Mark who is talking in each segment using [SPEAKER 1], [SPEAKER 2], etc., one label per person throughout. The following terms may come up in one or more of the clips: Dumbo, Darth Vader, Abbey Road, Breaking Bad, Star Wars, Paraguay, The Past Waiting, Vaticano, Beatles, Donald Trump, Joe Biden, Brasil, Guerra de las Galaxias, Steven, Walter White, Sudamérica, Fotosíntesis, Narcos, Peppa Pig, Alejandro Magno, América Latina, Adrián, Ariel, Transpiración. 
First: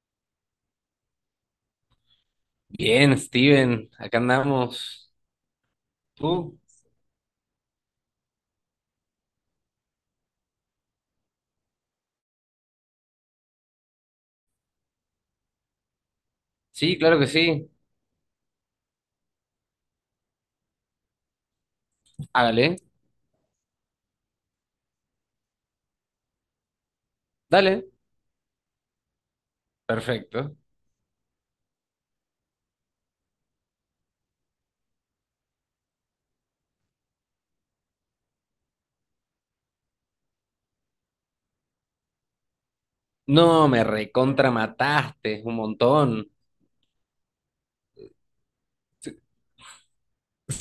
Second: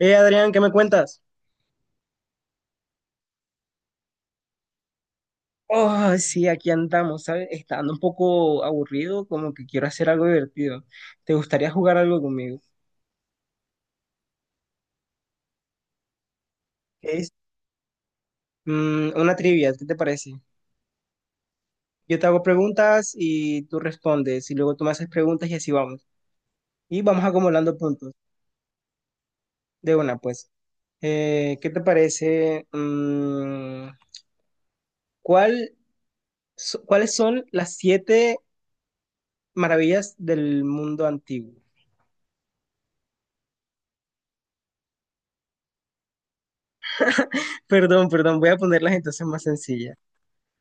[SPEAKER 1] Adrián, ¿qué me cuentas?
[SPEAKER 2] Bien, Steven, acá andamos.
[SPEAKER 1] Oh, sí,
[SPEAKER 2] ¿Tú?
[SPEAKER 1] aquí andamos, ¿sabes? Está dando un poco aburrido, como que quiero hacer algo divertido. ¿Te gustaría jugar algo conmigo?
[SPEAKER 2] Sí,
[SPEAKER 1] ¿Qué
[SPEAKER 2] claro que
[SPEAKER 1] es?
[SPEAKER 2] sí.
[SPEAKER 1] Mm, una trivia, ¿qué te parece? Yo te hago
[SPEAKER 2] Hágale,
[SPEAKER 1] preguntas y tú respondes, y luego tú me haces preguntas y así vamos. Y vamos acumulando
[SPEAKER 2] dale.
[SPEAKER 1] puntos de una, pues.
[SPEAKER 2] Perfecto.
[SPEAKER 1] ¿Qué te parece? ¿Cuál, ¿Cuáles son las 7 maravillas del mundo antiguo?
[SPEAKER 2] No, me recontra mataste un montón.
[SPEAKER 1] Perdón, perdón, voy a ponerlas entonces más sencillas.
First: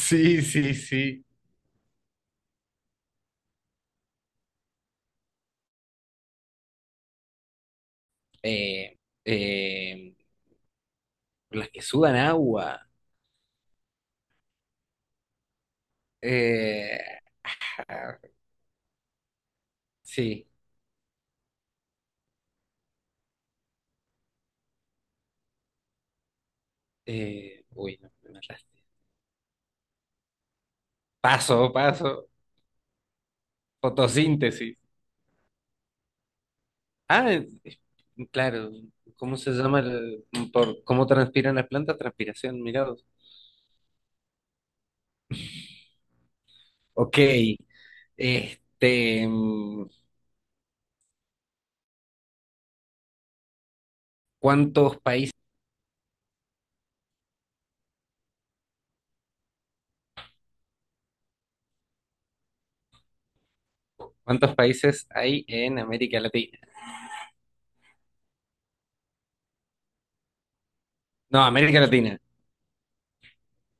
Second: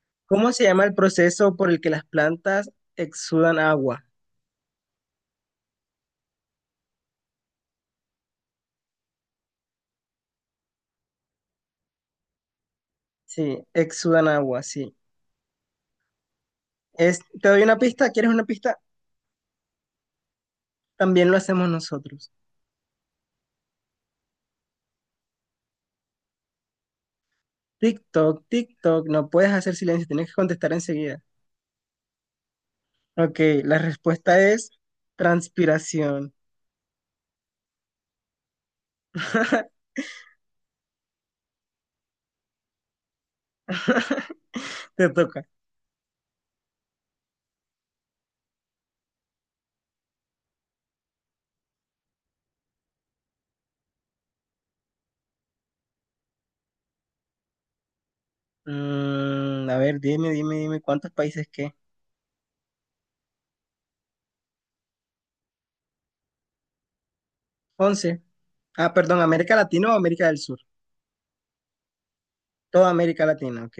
[SPEAKER 2] Sí,
[SPEAKER 1] ¿Cómo se
[SPEAKER 2] sí,
[SPEAKER 1] llama el
[SPEAKER 2] sí.
[SPEAKER 1] proceso por el que las plantas exudan agua?
[SPEAKER 2] Eh, eh, las que sudan agua.
[SPEAKER 1] Sí, exudan agua, sí.
[SPEAKER 2] Eh,
[SPEAKER 1] Es, te doy una pista,
[SPEAKER 2] ah,
[SPEAKER 1] ¿quieres una pista?
[SPEAKER 2] sí.
[SPEAKER 1] También lo hacemos nosotros.
[SPEAKER 2] Uy, no, me
[SPEAKER 1] TikTok,
[SPEAKER 2] mataste.
[SPEAKER 1] TikTok, no puedes hacer silencio, tienes que contestar enseguida.
[SPEAKER 2] Paso, paso.
[SPEAKER 1] Ok, la respuesta es
[SPEAKER 2] Fotosíntesis.
[SPEAKER 1] transpiración.
[SPEAKER 2] Ah, claro. ¿Cómo se llama por cómo transpiran las plantas? Transpiración, mirados.
[SPEAKER 1] Te toca.
[SPEAKER 2] Ok. Este, ¿cuántos países,
[SPEAKER 1] Mm, a ver, dime, ¿cuántos países qué?
[SPEAKER 2] cuántos países hay en América Latina?
[SPEAKER 1] Once. Ah, perdón, ¿América Latina o América del Sur?
[SPEAKER 2] No, América Latina.
[SPEAKER 1] Toda América Latina, ok.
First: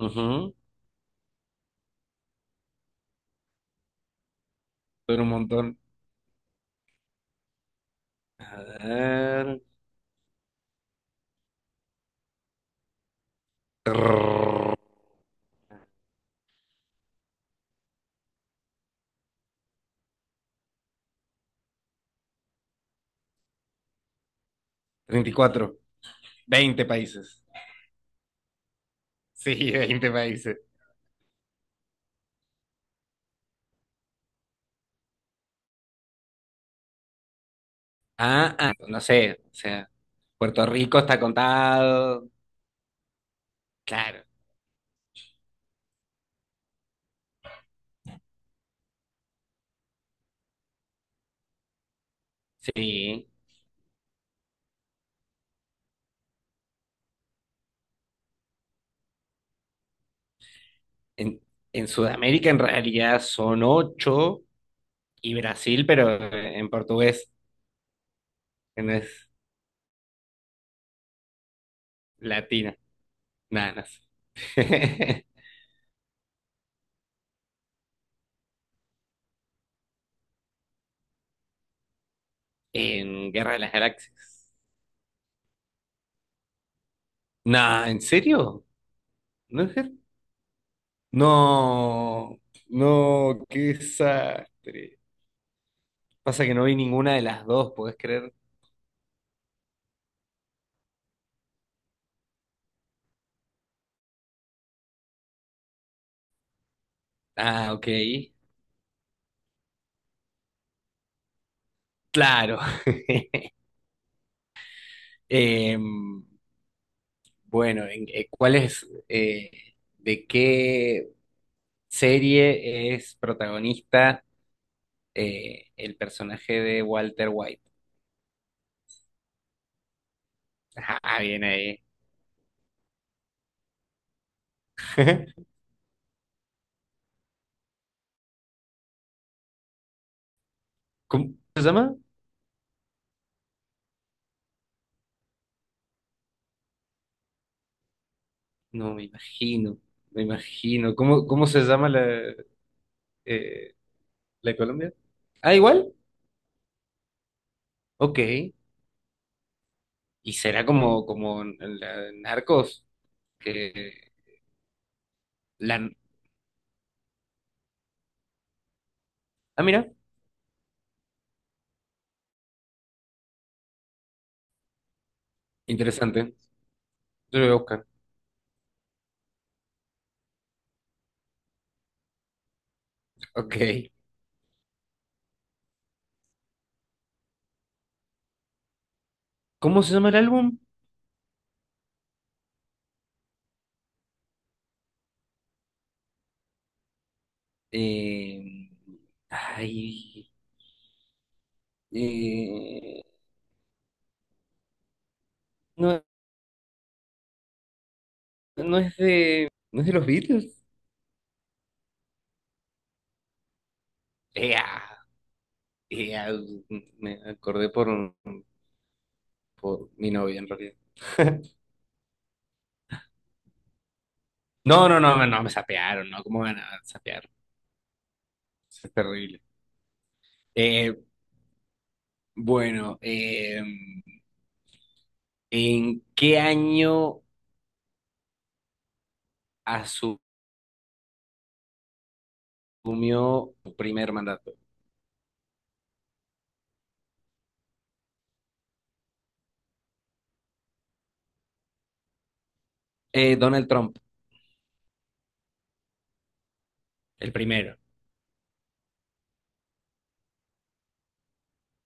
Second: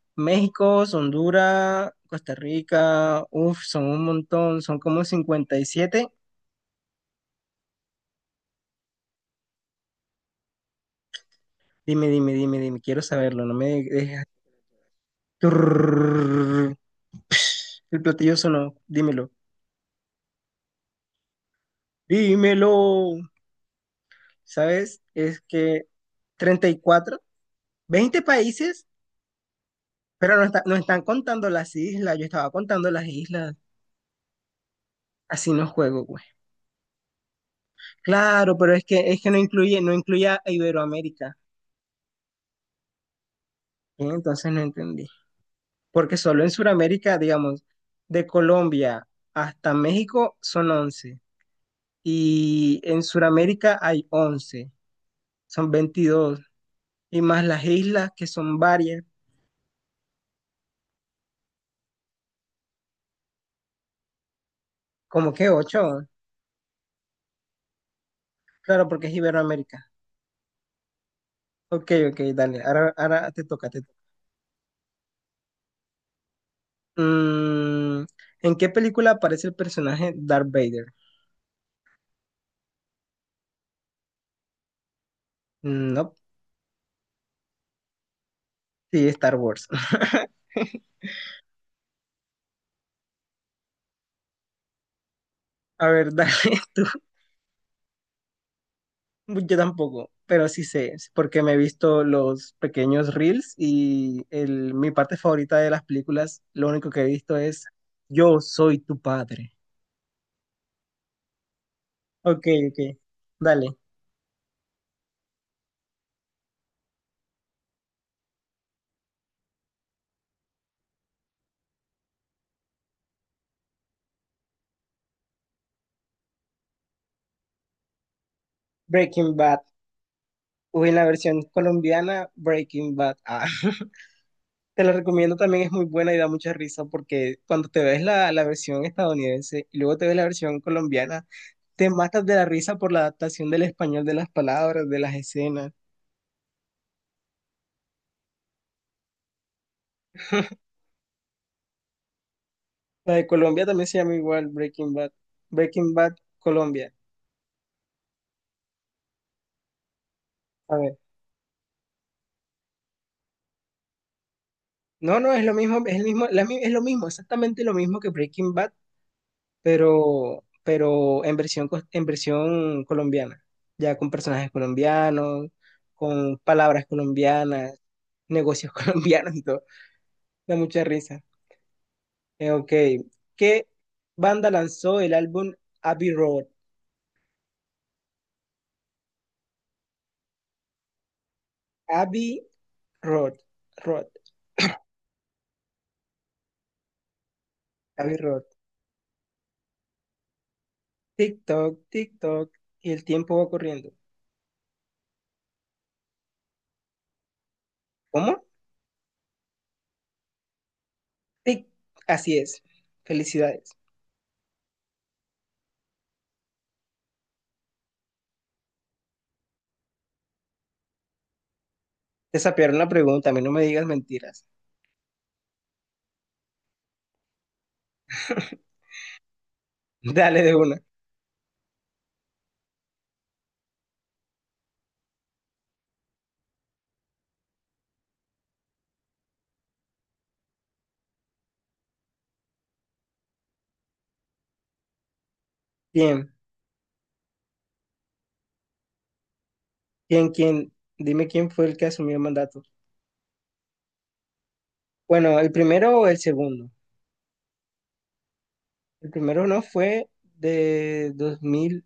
[SPEAKER 2] Ujú,
[SPEAKER 1] México, Honduras, Costa Rica, uff, son un montón, son como
[SPEAKER 2] son un
[SPEAKER 1] cincuenta y
[SPEAKER 2] montón.
[SPEAKER 1] siete.
[SPEAKER 2] A ver.
[SPEAKER 1] Dime, quiero saberlo, no me dejes.
[SPEAKER 2] Trrr,
[SPEAKER 1] Turrrrrr. El platillo sonó, dímelo. ¿Sabes? Es
[SPEAKER 2] 34.
[SPEAKER 1] que treinta y
[SPEAKER 2] 20
[SPEAKER 1] cuatro,
[SPEAKER 2] países.
[SPEAKER 1] 20 países,
[SPEAKER 2] Sí, 20
[SPEAKER 1] pero no,
[SPEAKER 2] países.
[SPEAKER 1] no están contando las islas, yo estaba contando las islas. Así no juego, güey.
[SPEAKER 2] Ah,
[SPEAKER 1] Claro,
[SPEAKER 2] ah,
[SPEAKER 1] pero es
[SPEAKER 2] no
[SPEAKER 1] que es que no
[SPEAKER 2] sé, o
[SPEAKER 1] incluye,
[SPEAKER 2] sea,
[SPEAKER 1] no incluye a
[SPEAKER 2] Puerto Rico está
[SPEAKER 1] Iberoamérica.
[SPEAKER 2] contado.
[SPEAKER 1] ¿Eh?
[SPEAKER 2] Claro,
[SPEAKER 1] Entonces no entendí. Porque solo en Sudamérica, digamos, de Colombia hasta México son 11 y en
[SPEAKER 2] sí.
[SPEAKER 1] Sudamérica hay 11, son 22 y más las islas que son varias,
[SPEAKER 2] En, en Sudamérica en realidad son 8
[SPEAKER 1] como
[SPEAKER 2] y
[SPEAKER 1] que
[SPEAKER 2] Brasil,
[SPEAKER 1] ocho,
[SPEAKER 2] pero en portugués, que
[SPEAKER 1] claro,
[SPEAKER 2] no
[SPEAKER 1] porque es
[SPEAKER 2] es
[SPEAKER 1] Iberoamérica. Ok, ok, dale,
[SPEAKER 2] latina.
[SPEAKER 1] ahora te toca, te
[SPEAKER 2] Nada, no
[SPEAKER 1] toca.
[SPEAKER 2] sé.
[SPEAKER 1] Mm, ¿en qué película aparece el personaje Darth Vader?
[SPEAKER 2] En Guerra de las Galaxias.
[SPEAKER 1] Mm, no,
[SPEAKER 2] Nah, ¿en serio?
[SPEAKER 1] sí, Star
[SPEAKER 2] ¿No
[SPEAKER 1] Wars.
[SPEAKER 2] es Ger- No, no, qué desastre.
[SPEAKER 1] A ver, dale.
[SPEAKER 2] Pasa que no vi ninguna de las dos, ¿podés creer?
[SPEAKER 1] Yo tampoco, pero sí sé, sí, porque me he visto los pequeños reels y mi parte favorita de las películas, lo único que he visto es:
[SPEAKER 2] Ah, ok.
[SPEAKER 1] yo soy tu padre. Ok,
[SPEAKER 2] Claro.
[SPEAKER 1] ok, dale.
[SPEAKER 2] Em, bueno, ¿de qué serie es protagonista el personaje de Walter White?
[SPEAKER 1] Breaking Bad. Uy, en la
[SPEAKER 2] Ah,
[SPEAKER 1] versión
[SPEAKER 2] bien ahí.
[SPEAKER 1] colombiana, Breaking Bad. Ah, te la recomiendo también, es muy buena y da mucha risa porque cuando te ves la versión estadounidense y luego te ves la versión colombiana,
[SPEAKER 2] ¿Cómo se
[SPEAKER 1] te
[SPEAKER 2] llama?
[SPEAKER 1] matas de la risa por la adaptación del español de las palabras, de las escenas.
[SPEAKER 2] No, me imagino, me imagino. ¿Cómo se llama
[SPEAKER 1] La de Colombia
[SPEAKER 2] eh,
[SPEAKER 1] también se llama igual
[SPEAKER 2] la de Colombia?
[SPEAKER 1] Breaking Bad.
[SPEAKER 2] Ah,
[SPEAKER 1] Breaking
[SPEAKER 2] igual.
[SPEAKER 1] Bad Colombia.
[SPEAKER 2] Ok. Y será
[SPEAKER 1] A ver.
[SPEAKER 2] como en la en Narcos, que
[SPEAKER 1] No, no, es lo mismo,
[SPEAKER 2] la...
[SPEAKER 1] es el mismo, es lo mismo, exactamente lo mismo que Breaking Bad,
[SPEAKER 2] Ah, mira,
[SPEAKER 1] pero en en versión colombiana. Ya con personajes colombianos,
[SPEAKER 2] interesante.
[SPEAKER 1] con palabras
[SPEAKER 2] Yo lo voy a
[SPEAKER 1] colombianas,
[SPEAKER 2] buscar.
[SPEAKER 1] negocios colombianos y todo. Da mucha risa. Ok.
[SPEAKER 2] Ok.
[SPEAKER 1] ¿Qué banda lanzó el álbum Abbey Road?
[SPEAKER 2] ¿Cómo se llama el álbum?
[SPEAKER 1] Abbey Road. Road. Abbey Road.
[SPEAKER 2] Eh, Ay...
[SPEAKER 1] Tic-toc, tic-toc, y
[SPEAKER 2] eh,
[SPEAKER 1] el tiempo va corriendo.
[SPEAKER 2] No,
[SPEAKER 1] ¿Cómo?
[SPEAKER 2] ¿No es de los Beatles?
[SPEAKER 1] Tic. Así es. Felicidades.
[SPEAKER 2] Ea, ea, me acordé por mi novia en realidad.
[SPEAKER 1] Te sapearon la pregunta, a mí no me digas mentiras.
[SPEAKER 2] No, no, no, no, me sapearon, ¿no? ¿Cómo van a sapear? Eso es terrible.
[SPEAKER 1] Dale de una.
[SPEAKER 2] Eh, bueno, ¿en qué año asumió su primer mandato?
[SPEAKER 1] ¿Quién? ¿Quién? ¿Quién? Dime quién fue el que asumió el mandato.
[SPEAKER 2] Donald Trump,
[SPEAKER 1] Bueno, ¿el primero o el segundo?
[SPEAKER 2] el primero.
[SPEAKER 1] El primero, ¿no fue de 2000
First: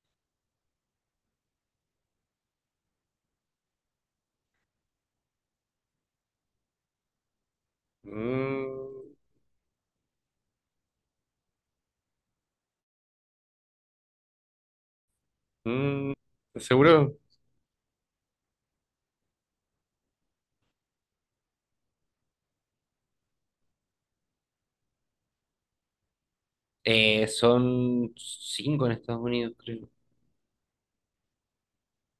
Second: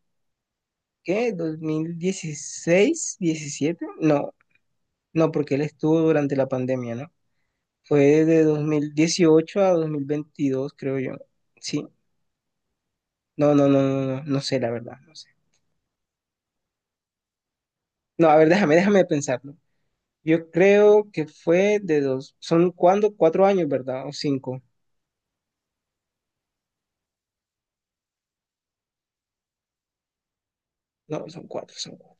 [SPEAKER 1] qué? 2016, 17. No, no, porque él estuvo durante la pandemia, ¿no? Fue de dos mil
[SPEAKER 2] Mm,
[SPEAKER 1] dieciocho a 2022, creo yo. Sí. No, no, no, no, no, no sé la verdad. No sé.
[SPEAKER 2] mm, ¿Seguro?
[SPEAKER 1] No, a ver, déjame, déjame pensarlo. Yo creo que fue de dos. ¿Son cuándo? 4 años, ¿verdad? O cinco.
[SPEAKER 2] Son cinco en Estados Unidos, creo.
[SPEAKER 1] No, son cuatro, son cuatro.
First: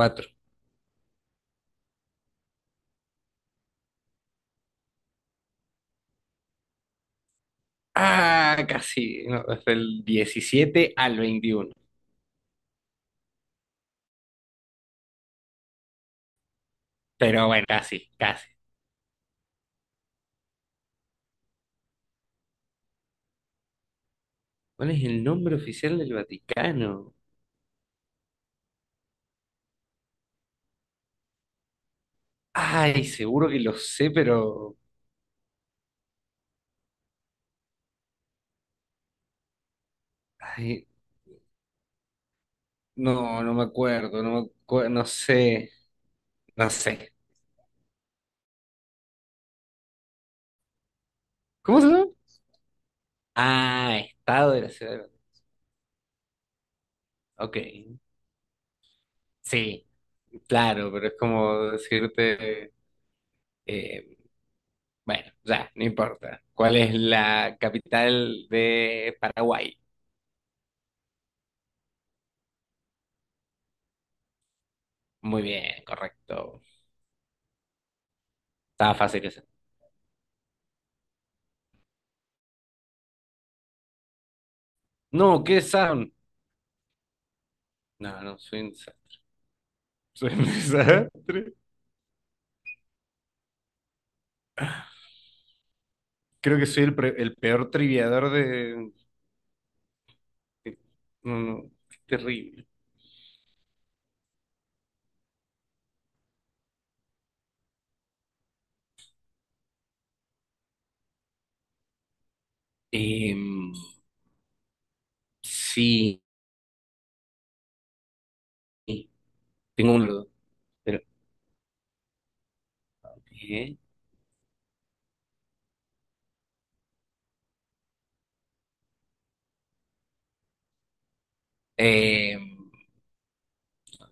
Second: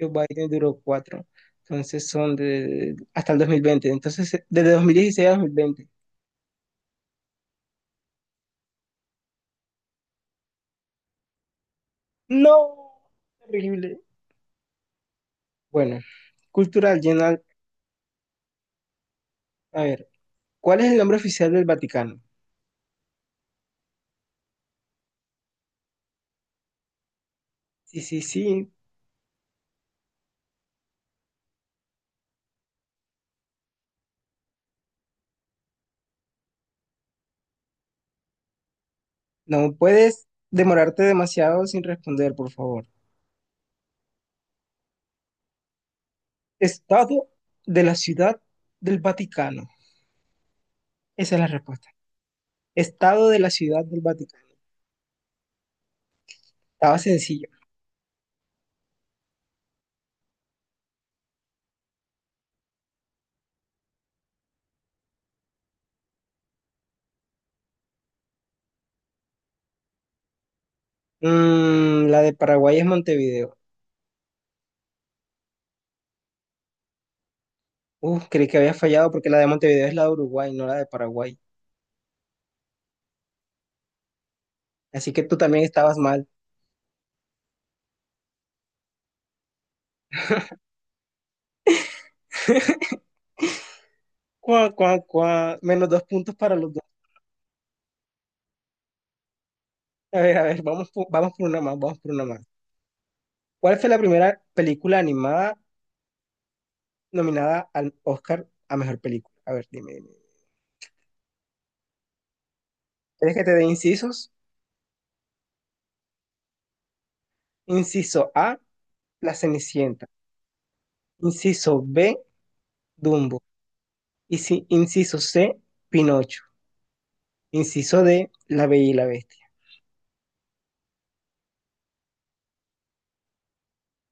[SPEAKER 1] Joe Biden duró cuatro. Entonces son de hasta el 2020. Entonces, desde 2016 a 2020.
[SPEAKER 2] Ah, casi. No, es del 17 al 21.
[SPEAKER 1] No, terrible. Bueno, cultural general.
[SPEAKER 2] Pero bueno, casi, casi.
[SPEAKER 1] A ver, ¿cuál es el nombre oficial del Vaticano?
[SPEAKER 2] ¿Cuál es el nombre oficial del Vaticano?
[SPEAKER 1] Sí, sí, sí.
[SPEAKER 2] Ay, seguro que lo sé, pero...
[SPEAKER 1] No puedes
[SPEAKER 2] Ay,
[SPEAKER 1] demorarte demasiado sin responder, por favor.
[SPEAKER 2] no, no me acuerdo, no me acuerdo, no sé, no sé.
[SPEAKER 1] Estado de la Ciudad del Vaticano. Esa es la
[SPEAKER 2] ¿Cómo
[SPEAKER 1] respuesta.
[SPEAKER 2] se llama?
[SPEAKER 1] Estado de la Ciudad
[SPEAKER 2] Ah,
[SPEAKER 1] del Vaticano.
[SPEAKER 2] Estado de la Ciudad de México.
[SPEAKER 1] Estaba sencillo.
[SPEAKER 2] Ok, sí, claro, pero es como decirte... eh, bueno, ya, no importa. ¿Cuál es la capital de Paraguay?
[SPEAKER 1] Mm, la de Paraguay es Montevideo.
[SPEAKER 2] Muy bien, correcto.
[SPEAKER 1] Uf, creí que había
[SPEAKER 2] Estaba
[SPEAKER 1] fallado
[SPEAKER 2] fácil
[SPEAKER 1] porque la
[SPEAKER 2] eso.
[SPEAKER 1] de Montevideo es la de Uruguay, no la de Paraguay. Así que tú
[SPEAKER 2] No, ¿qué
[SPEAKER 1] también
[SPEAKER 2] es
[SPEAKER 1] estabas
[SPEAKER 2] Sound?
[SPEAKER 1] mal.
[SPEAKER 2] No, no, soy un desastre.
[SPEAKER 1] Cuá, cuá, cuá. Menos dos puntos para
[SPEAKER 2] Creo que
[SPEAKER 1] los dos.
[SPEAKER 2] soy el peor triviador de.
[SPEAKER 1] A ver,
[SPEAKER 2] Qué-
[SPEAKER 1] vamos
[SPEAKER 2] No,
[SPEAKER 1] por una
[SPEAKER 2] no,
[SPEAKER 1] más,
[SPEAKER 2] qué
[SPEAKER 1] vamos por una más.
[SPEAKER 2] terrible.
[SPEAKER 1] ¿Cuál fue la primera película animada nominada al Oscar a mejor película? A ver, dime, dime. ¿Quieres que
[SPEAKER 2] Em,
[SPEAKER 1] te dé incisos?
[SPEAKER 2] sí,
[SPEAKER 1] Inciso A, La
[SPEAKER 2] tengo
[SPEAKER 1] Cenicienta.
[SPEAKER 2] un pero,
[SPEAKER 1] Inciso B, Dumbo.
[SPEAKER 2] ¿eh?
[SPEAKER 1] Y si, inciso C, Pinocho. Inciso D, La Bella y la Bestia.
[SPEAKER 2] Em,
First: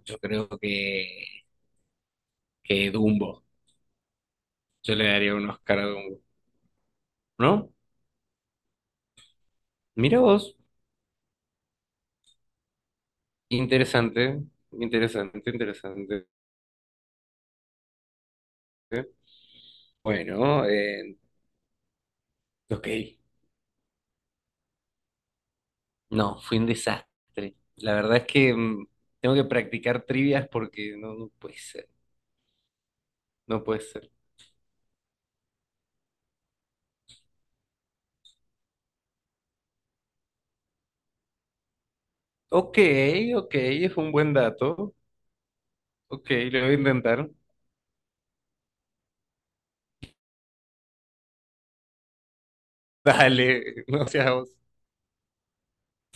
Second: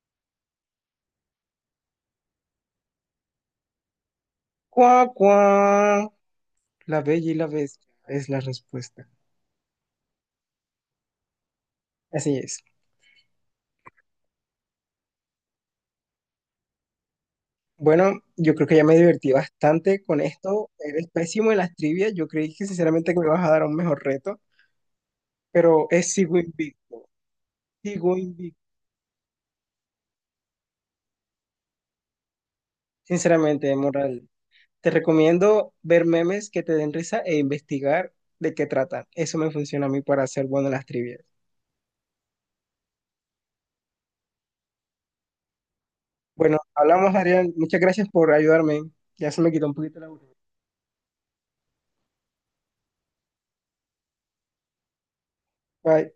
[SPEAKER 2] yo creo que Dumbo. Yo le
[SPEAKER 1] Cuá,
[SPEAKER 2] daría un Oscar a
[SPEAKER 1] cuá.
[SPEAKER 2] Dumbo.
[SPEAKER 1] La Bella y la
[SPEAKER 2] ¿No?
[SPEAKER 1] Bestia es la respuesta.
[SPEAKER 2] Mira vos.
[SPEAKER 1] Así es.
[SPEAKER 2] Interesante, interesante, interesante.
[SPEAKER 1] Bueno, yo creo que ya me divertí bastante con
[SPEAKER 2] Bueno,
[SPEAKER 1] esto. Eres pésimo en las trivias. Yo creí que
[SPEAKER 2] ok.
[SPEAKER 1] sinceramente que me vas a dar un mejor reto, pero es sigo
[SPEAKER 2] No, fue un
[SPEAKER 1] invicto.
[SPEAKER 2] desastre. La
[SPEAKER 1] Sigo
[SPEAKER 2] verdad es que
[SPEAKER 1] invicto.
[SPEAKER 2] tengo que practicar trivias porque no, no puede ser. No
[SPEAKER 1] Sinceramente,
[SPEAKER 2] puede ser.
[SPEAKER 1] moral. Te recomiendo ver memes que te den risa e investigar de qué tratan. Eso me funciona a mí para ser bueno en las trivias.
[SPEAKER 2] Ok, ok, es un buen dato. Ok,
[SPEAKER 1] Bueno,
[SPEAKER 2] lo voy a
[SPEAKER 1] hablamos,
[SPEAKER 2] intentar.
[SPEAKER 1] Ariel. Muchas gracias por ayudarme. Ya se me quitó un poquito la aburrimiento.
[SPEAKER 2] Dale, no seas vos.
[SPEAKER 1] Bye.